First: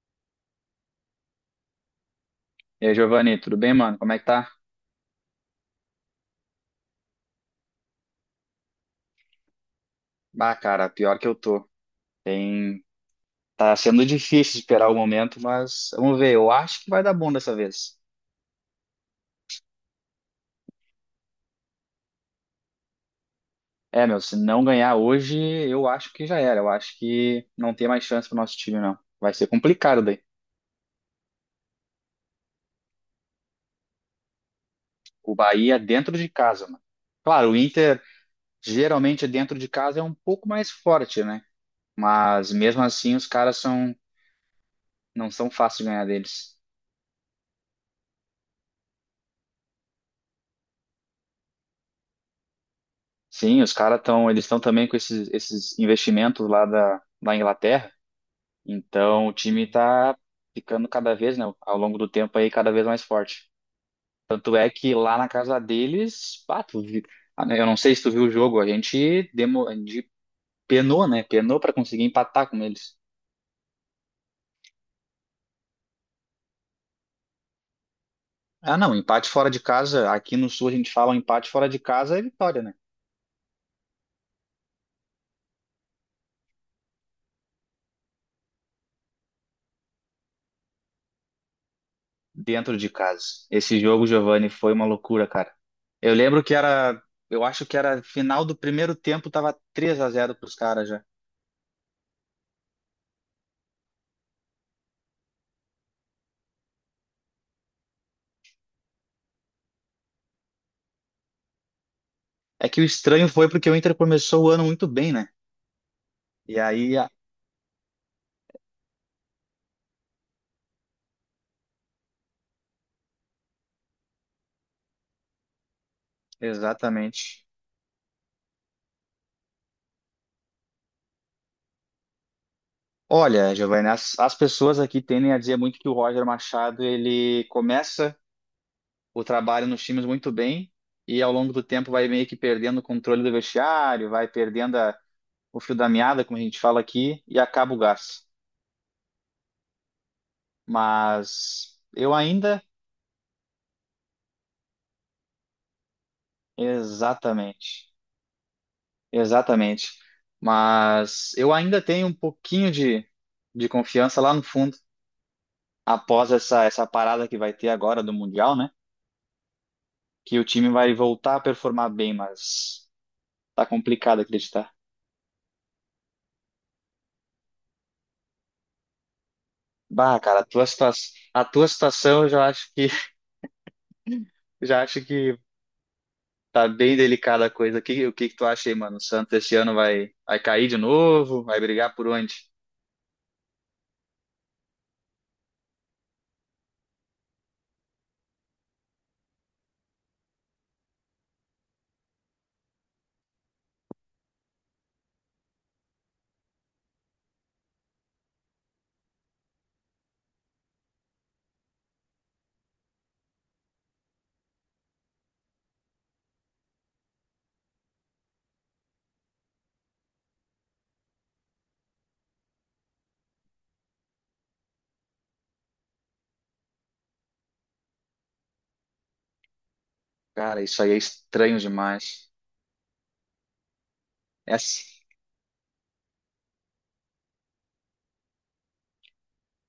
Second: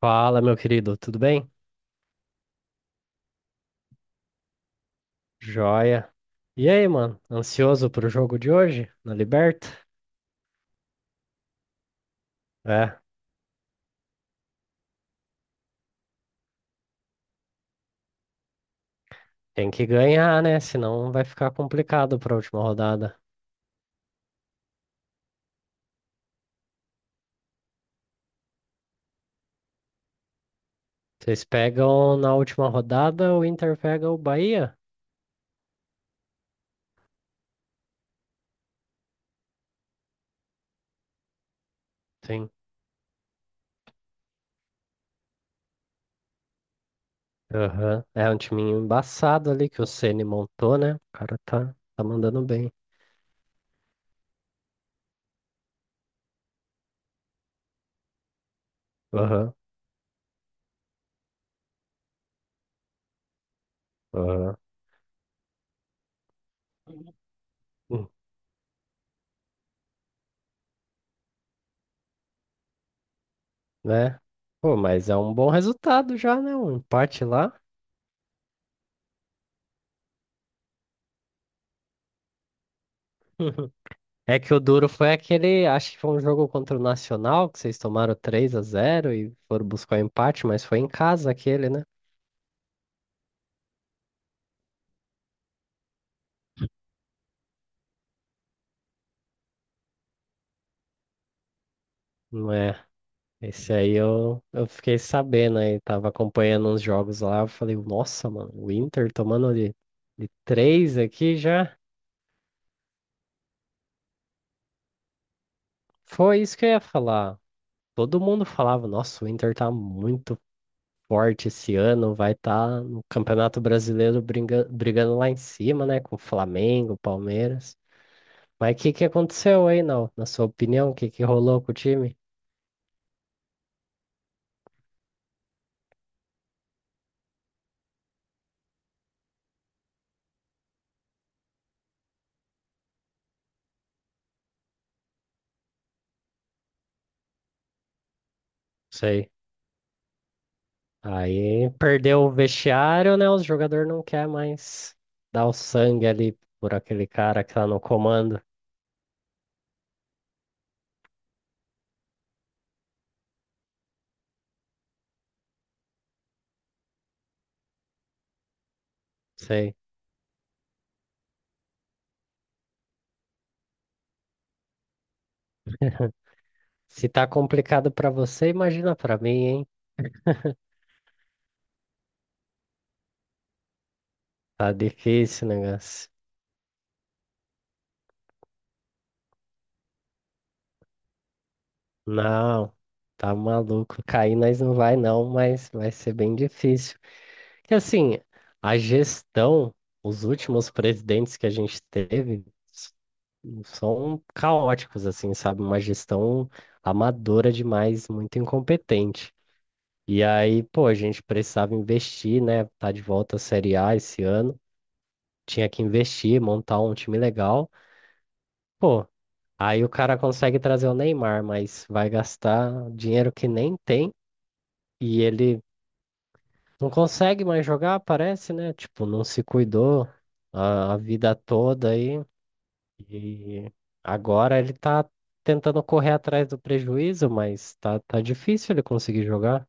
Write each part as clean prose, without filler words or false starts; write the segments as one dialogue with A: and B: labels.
A: Fala, meu querido, tudo bem?
B: E aí, Giovanni, tudo bem, mano? Como é que tá?
A: Joia. E aí, mano? Ansioso pro jogo de hoje, na Liberta?
B: Ah, cara, pior que eu tô. Tem...
A: É,
B: Tá sendo difícil esperar o momento, mas vamos ver. Eu acho que vai dar bom dessa vez.
A: tem que ganhar, né? Senão vai ficar complicado pra última rodada.
B: É, meu, se não ganhar hoje, eu acho que já era. Eu acho que não tem mais chance pro nosso time, não. Vai ser complicado daí.
A: Vocês pegam na última rodada, o Inter pega o Bahia?
B: O Bahia é dentro de casa, mano. Claro, o Inter geralmente dentro de casa é um pouco mais forte, né?
A: Sim.
B: Mas mesmo assim, os caras não são fáceis de ganhar deles.
A: Aham. É um timinho embaçado ali que o Ceni montou, né? O cara tá mandando bem.
B: Sim, os caras estão, eles estão também com esses investimentos lá da Inglaterra. Então o
A: Aham,
B: time tá ficando cada vez, né, ao longo do tempo aí cada vez mais forte. Tanto
A: aham.
B: é que lá na casa deles, pá, ah, né, eu não sei se
A: Hum,
B: tu viu o jogo, a gente penou, né? Penou para conseguir empatar com eles.
A: né? Pô, mas é um bom resultado já, né? Um empate lá.
B: Ah, não, empate fora de casa, aqui no Sul a gente fala empate fora de casa é vitória, né?
A: É que o duro foi aquele, acho que foi um jogo contra o Nacional, que vocês tomaram 3 a zero e foram buscar o empate, mas foi em casa aquele, né?
B: Dentro de casa. Esse jogo, Giovanni, foi uma loucura, cara. Eu lembro que era, eu acho que era final do primeiro tempo, tava três a 0 pros caras já.
A: Não é. Esse aí eu fiquei sabendo aí, tava acompanhando uns jogos lá, eu falei, nossa, mano, o Inter tomando de três aqui já.
B: É que o estranho foi porque o Inter começou o ano muito bem, né?
A: Foi isso
B: E
A: que eu ia
B: aí, a-
A: falar. Todo mundo falava, nossa, o Inter tá muito forte esse ano, vai estar no Campeonato Brasileiro brigando, brigando lá em cima, né? Com o Flamengo,
B: exatamente.
A: Palmeiras. Mas o que que aconteceu aí, não? Na sua opinião, o que que rolou com o time?
B: Olha, Giovanni, as pessoas aqui tendem a dizer muito que o Roger Machado, ele começa o trabalho nos times muito bem e ao longo do tempo vai meio que perdendo o controle do vestiário, vai perdendo o fio da meada, como a gente fala aqui, e acaba o gás.
A: Sei. Aí
B: Mas eu
A: perdeu o
B: ainda,
A: vestiário, né? Os jogadores não querem mais dar o sangue ali por aquele cara que tá no
B: exatamente,
A: comando.
B: exatamente. Mas eu ainda tenho um pouquinho de confiança lá no fundo, após essa parada que vai ter agora do Mundial, né?
A: Sei.
B: Que o time vai voltar a performar bem, mas tá complicado acreditar.
A: Se tá complicado pra você, imagina pra mim, hein?
B: Bah, cara, a tua situação eu já acho que
A: Tá
B: já acho que
A: difícil o negócio.
B: tá bem delicada a coisa. O que que tu acha aí, mano? O Santos esse ano vai cair de novo? Vai brigar por onde?
A: Não, tá maluco. Cair nós não vai não, mas vai ser bem difícil. Que assim, a gestão, os últimos presidentes que a gente teve, são caóticos, assim, sabe? Uma gestão amadora demais, muito incompetente. E aí, pô, a gente precisava investir, né? Tá de volta à Série A esse ano. Tinha que investir, montar um time legal. Pô, aí o cara consegue trazer o Neymar, mas vai gastar dinheiro que nem tem e ele não consegue mais jogar, parece, né? Tipo, não se cuidou
B: Cara, isso aí é
A: a vida
B: estranho
A: toda aí.
B: demais.
A: E agora ele
B: Essa,
A: tá tentando correr atrás do prejuízo, mas tá difícil ele conseguir jogar.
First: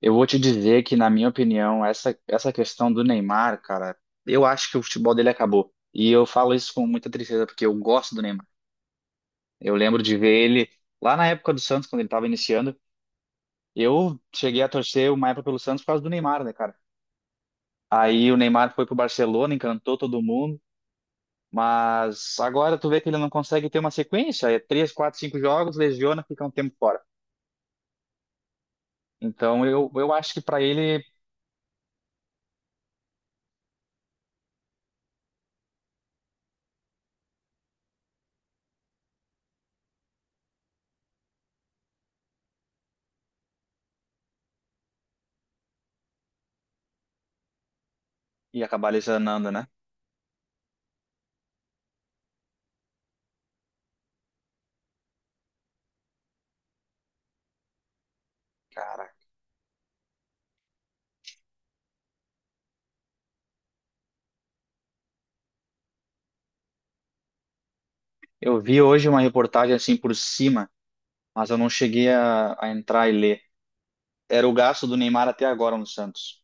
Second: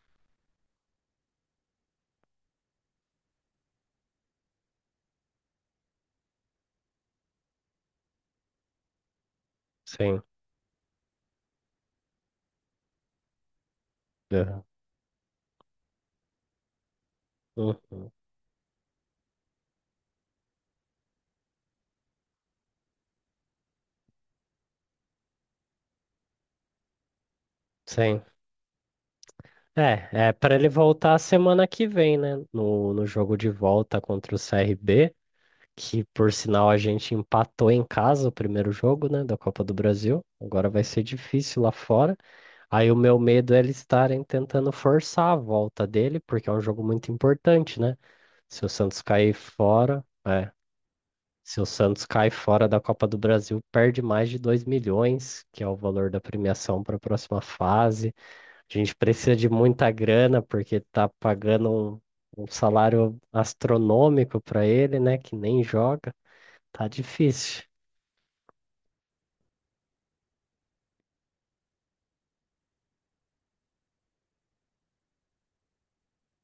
B: eu vou te dizer que, na minha opinião, essa questão do Neymar, cara, eu acho que o futebol dele acabou. E eu falo isso com muita tristeza, porque eu gosto do Neymar. Eu lembro de
A: Sim.
B: ver ele lá na época do Santos, quando ele estava iniciando. Eu cheguei
A: É.
B: a torcer uma época pelo Santos por causa do Neymar, né, cara?
A: Uhum.
B: Aí o Neymar foi pro Barcelona, encantou todo mundo, mas agora tu vê que ele não consegue ter uma sequência, é três, quatro, cinco jogos, lesiona, fica um tempo fora.
A: Sim.
B: Então eu,
A: É,
B: eu
A: é
B: acho que
A: para
B: pra
A: ele
B: ele
A: voltar semana que vem, né? No jogo de volta contra o CRB, que por sinal a gente empatou em casa o primeiro jogo, né, da Copa do Brasil. Agora vai ser difícil lá fora. Aí o meu medo é eles estarem tentando forçar a volta dele, porque é um jogo muito importante, né? Se
B: ia
A: o
B: acabar
A: Santos cair
B: lesionando, né?
A: fora. É, se o Santos cai fora da Copa do Brasil, perde mais de 2 milhões, que é o valor da premiação para a próxima fase. A gente precisa de muita grana, porque está pagando um salário astronômico para ele, né? Que nem joga. Tá difícil.
B: Eu vi hoje uma reportagem assim por cima, mas eu não cheguei a entrar e ler. Era o gasto do Neymar até agora no Santos.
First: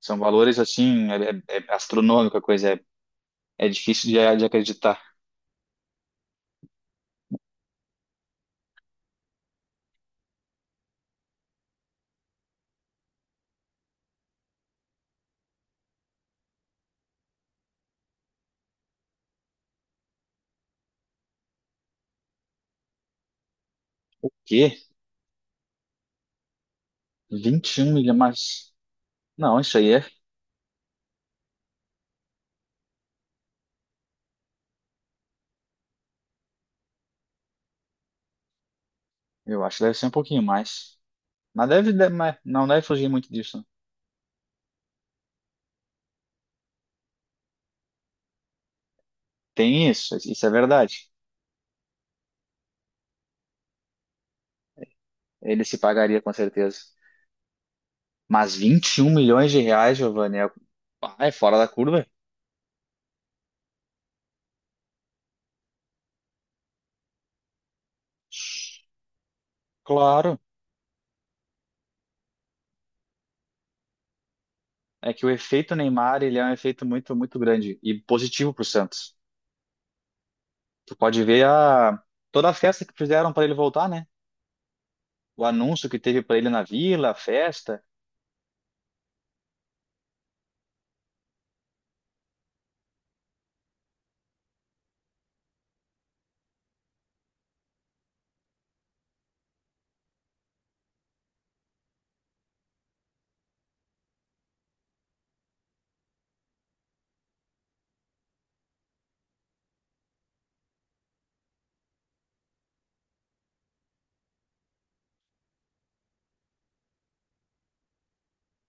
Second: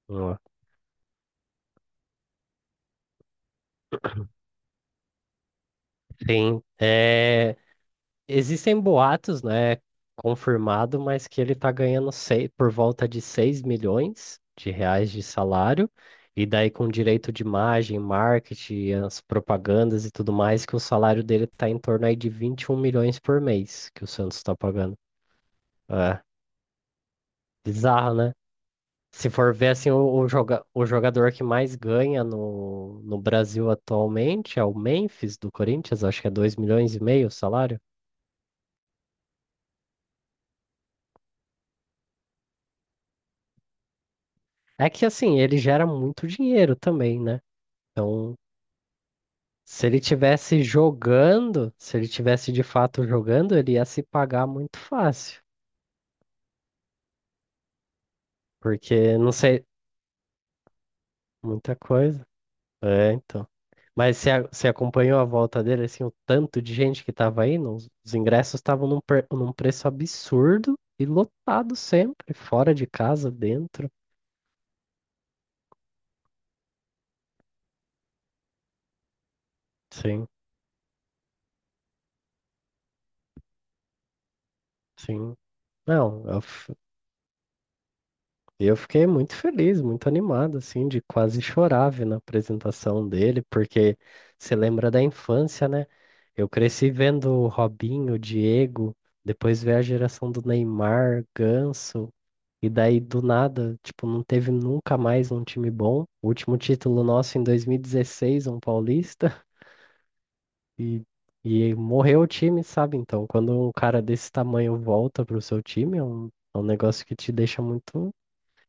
B: São
A: Ó,
B: valores assim, é astronômica a coisa, é difícil de acreditar.
A: sim. É. Existem boatos, né, confirmado, mas que ele está ganhando por volta de R$ 6 milhões de salário, e daí com direito de imagem, marketing, as propagandas e tudo mais, que o salário dele está em torno aí de 21 milhões por mês que o Santos está
B: Que?
A: pagando. É,
B: 21
A: bizarro,
B: milhões,
A: né? Se
B: mas
A: for
B: não,
A: ver
B: isso
A: assim,
B: aí é,
A: o jogador que mais ganha no Brasil atualmente é o Memphis do Corinthians, acho que é 2,5 milhões o salário.
B: eu acho que deve ser um pouquinho mais. Mas não deve fugir muito disso.
A: É que assim, ele gera muito dinheiro também, né? Então, se
B: Tem
A: ele
B: isso, isso é
A: tivesse
B: verdade.
A: jogando, se ele tivesse de fato jogando, ele ia se pagar muito fácil.
B: Ele se pagaria com certeza. Mas 21
A: Porque, não
B: milhões de
A: sei,
B: reais, Giovanni, é fora da
A: muita
B: curva?
A: coisa. É, então. Mas você, você acompanhou a volta dele, assim, o tanto de gente que tava aí, os ingressos estavam num, num preço
B: Claro.
A: absurdo e lotado sempre, fora de casa, dentro.
B: É que o efeito Neymar, ele é um efeito muito, muito grande e positivo para o Santos.
A: Sim,
B: Tu pode ver a toda a festa que fizeram para ele voltar, né?
A: sim.
B: O anúncio que teve
A: Não,
B: para ele na Vila, a festa.
A: e eu fiquei muito feliz, muito animado, assim, de quase chorar vendo a apresentação dele, porque você lembra da infância, né? Eu cresci vendo o Robinho, o Diego, depois ver a geração do Neymar, Ganso, e daí do nada, tipo, não teve nunca mais um time bom. O último título nosso em 2016, um paulista, e, e morreu o time, sabe? Então, quando um cara desse tamanho volta pro seu time, é um negócio que te deixa muito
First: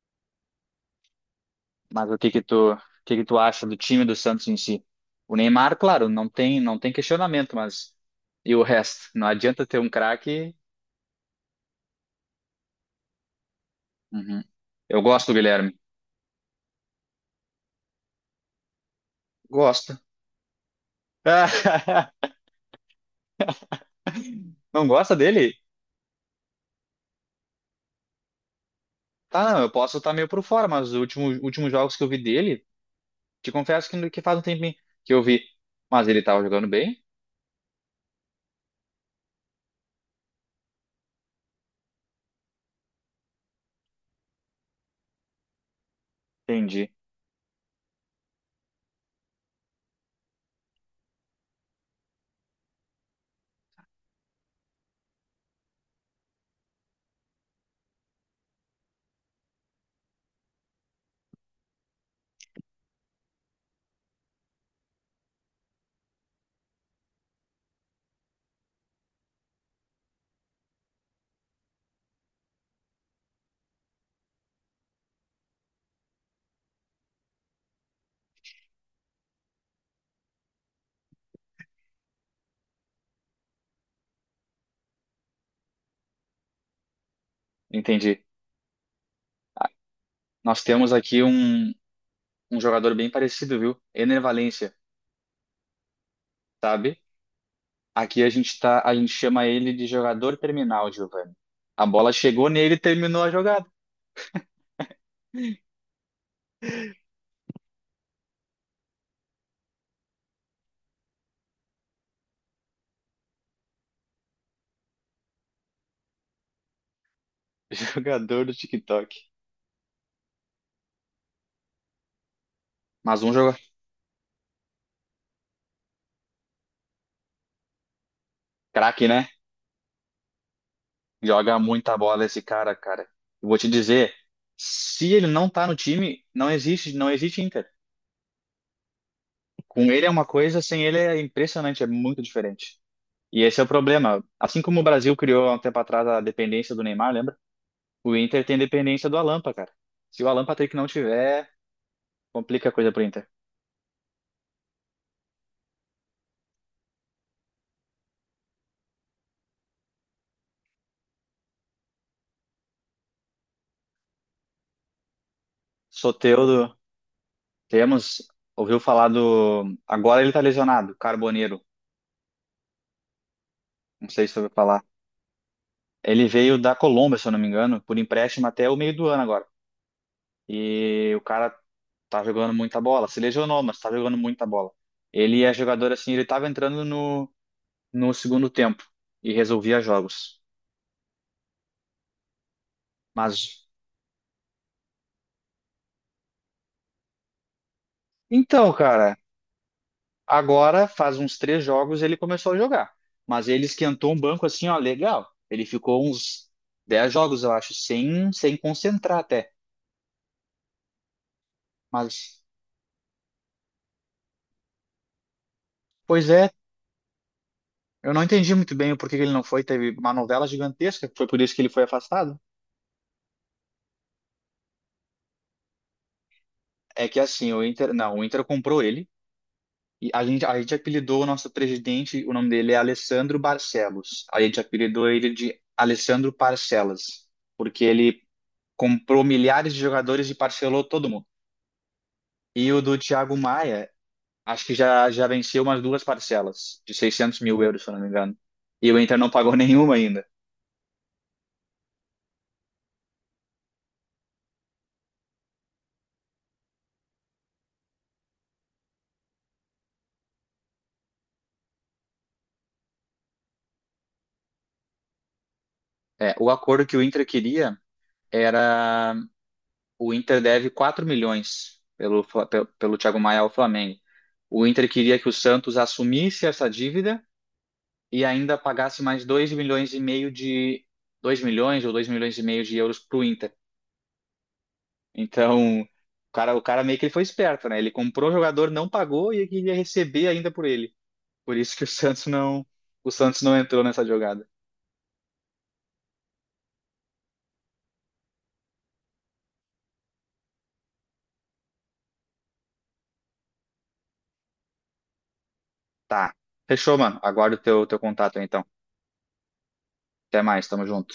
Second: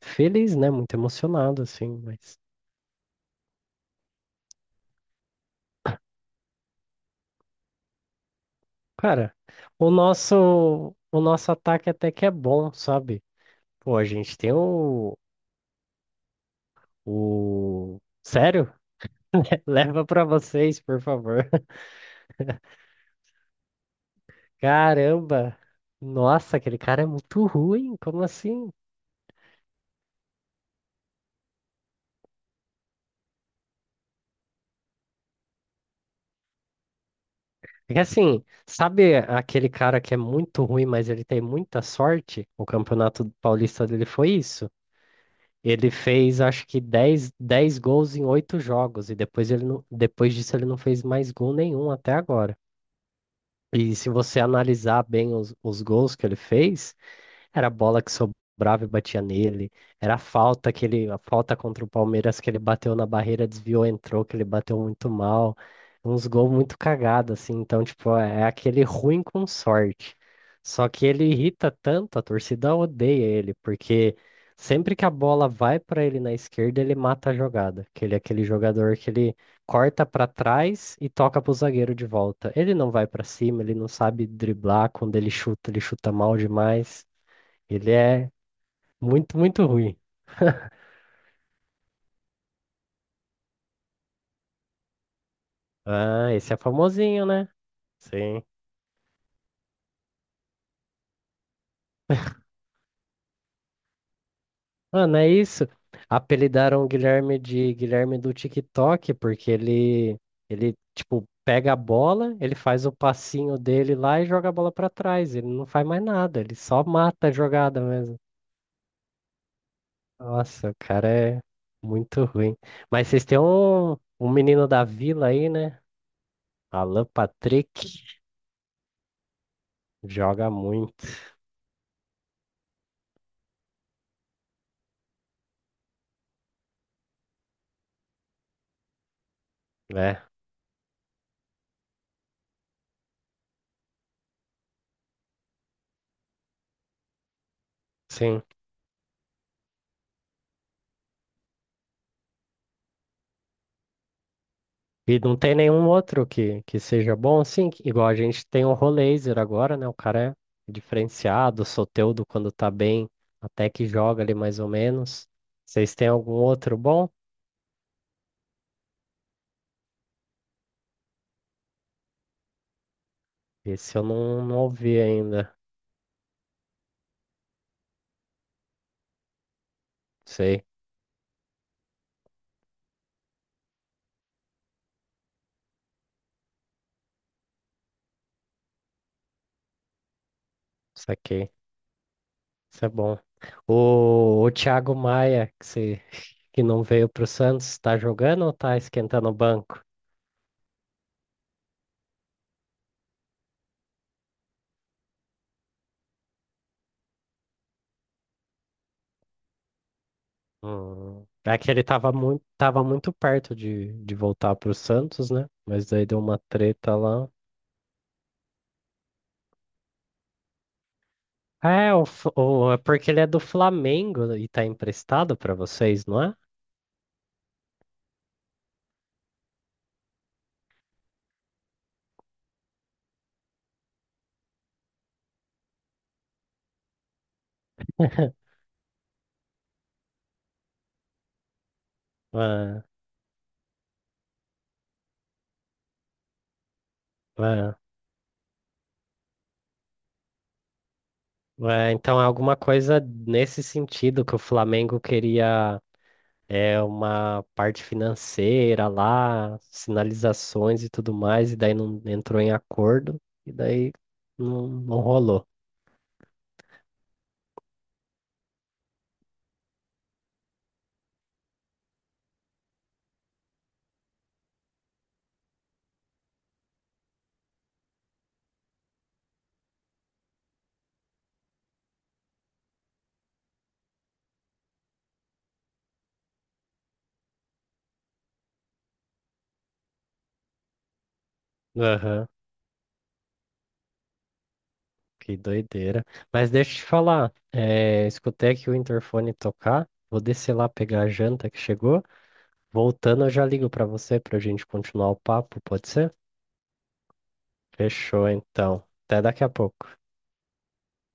A: feliz, né? Muito emocionado, assim,
B: Mas o que
A: mas,
B: que tu, o que que tu acha do time do Santos em si? O Neymar, claro, não tem questionamento, mas e o resto? Não
A: cara,
B: adianta ter um craque.
A: o nosso ataque até que é bom, sabe? Pô, a gente
B: Uhum.
A: tem
B: Eu gosto do Guilherme.
A: o... Sério?
B: Gosto.
A: Leva pra vocês, por favor.
B: Não gosta dele?
A: Caramba! Nossa, aquele cara é muito ruim, como assim?
B: Tá, não, eu posso estar meio por fora, mas os últimos jogos que eu vi dele. Te confesso que faz um tempinho que eu vi, mas ele tava jogando bem?
A: É que assim, sabe aquele cara que é muito ruim, mas ele tem muita sorte? O Campeonato Paulista dele foi isso? Ele fez acho que
B: Entendi,
A: 10 gols em 8 jogos, e depois, ele não, depois disso ele não fez mais gol nenhum até agora. E se você analisar bem os gols que ele fez, era a bola que sobrava e batia nele. Era a falta que ele, a falta contra o Palmeiras que ele bateu na barreira, desviou, entrou, que ele bateu muito mal. Uns gols muito cagados, assim. Então, tipo, é aquele ruim com sorte. Só que ele irrita tanto, a torcida odeia ele, porque sempre que a bola vai para ele na esquerda, ele mata a jogada. Que ele é aquele jogador que ele corta para trás e toca pro zagueiro de volta. Ele não vai para cima, ele não sabe driblar, quando ele chuta mal demais. Ele
B: entendi.
A: é muito ruim.
B: Nós temos aqui um jogador bem parecido, viu? Ener Valencia,
A: Ah, esse é
B: sabe?
A: famosinho, né?
B: Aqui
A: Sim.
B: a gente chama ele de jogador terminal, Giovanni. A bola chegou nele e terminou a jogada.
A: Mano, é isso. Apelidaram o Guilherme de Guilherme do TikTok, porque ele, tipo, pega a bola, ele faz o passinho dele lá e joga a bola pra trás. Ele não faz mais nada, ele só mata a jogada mesmo.
B: Jogador do TikTok.
A: Nossa, o cara é muito ruim. Mas
B: Mas
A: vocês
B: um
A: têm
B: jogador,
A: um, um menino da vila aí, né? Alan Patrick
B: craque, né?
A: joga muito,
B: Joga muita bola esse cara, cara. Eu vou te dizer, se ele não tá no time, não existe Inter. Com ele é
A: né?
B: uma coisa, sem ele é impressionante, é muito diferente. E esse é o problema. Assim como o Brasil criou há um tempo atrás a dependência do Neymar, lembra? O
A: Sim.
B: Inter tem dependência do Alan Patrick, cara. Se o Alan Patrick não tiver, complica a coisa pro Inter.
A: E não tem nenhum outro que seja bom, assim, que- igual a gente tem o Rolaser agora, né? O cara é diferenciado, o Soteldo quando tá bem, até que joga ali mais ou menos. Vocês têm algum
B: Soteldo,
A: outro bom?
B: temos. Ouviu falar do. Agora ele tá lesionado, Carboneiro.
A: Esse eu
B: Não sei se você ouviu
A: não
B: falar.
A: ouvi ainda.
B: Ele veio da Colômbia, se eu não me engano, por empréstimo até o meio do ano agora.
A: Sei,
B: E o cara tá jogando muita bola. Se lesionou, mas tá jogando muita bola. Ele é jogador assim, ele tava entrando no segundo tempo e resolvia jogos.
A: isso aqui. Isso é bom.
B: Mas
A: O Thiago Maia, que, se, que não veio pro Santos, tá jogando ou
B: Então,
A: tá
B: cara,
A: esquentando o banco?
B: agora faz uns três jogos ele começou a jogar. Mas ele esquentou um banco assim, ó, legal. Ele ficou uns 10 jogos, eu acho, sem concentrar até.
A: Hum. É que ele
B: Mas,
A: tava muito perto de voltar pro Santos, né? Mas daí deu
B: pois
A: uma
B: é,
A: treta lá.
B: eu não entendi muito bem o porquê que ele não foi. Teve uma novela gigantesca, foi por isso que ele foi
A: É, o,
B: afastado.
A: é porque ele é do Flamengo e tá emprestado pra vocês, não é?
B: É que assim, o Inter, não, o Inter comprou ele. E a gente apelidou o nosso presidente, o nome dele é Alessandro Barcelos. A gente apelidou ele de Alessandro Parcelas, porque ele comprou milhares de jogadores e parcelou todo mundo. E o
A: Ah,
B: do Thiago Maia, acho que já venceu umas duas parcelas de seiscentos mil
A: ah,
B: euros, se eu não me engano. E o Inter não pagou nenhuma ainda.
A: ah, então é alguma coisa nesse sentido que o Flamengo queria é uma parte financeira lá, sinalizações e tudo mais, e daí não entrou em acordo, e daí não rolou.
B: É, o acordo que o Inter queria era... O Inter deve 4 milhões pelo Thiago Maia ao Flamengo. O Inter queria que o Santos assumisse essa dívida e ainda pagasse mais 2,5 milhões de... 2 milhões ou 2,5 milhões de euros para o Inter. Então, o cara meio que ele foi esperto, né? Ele comprou o jogador, não pagou e queria receber ainda por ele. Por isso que o Santos
A: Aham,
B: não, o Santos não entrou nessa jogada.
A: que doideira. Mas deixa eu te falar, é, escutei aqui o interfone tocar, vou descer lá pegar a janta que chegou. Voltando, eu já ligo para você para a gente continuar o papo, pode ser?
B: Tá. Fechou, mano. Aguardo o teu
A: Fechou,
B: contato aí, então.
A: então. Até daqui a pouco.
B: Até mais, tamo junto.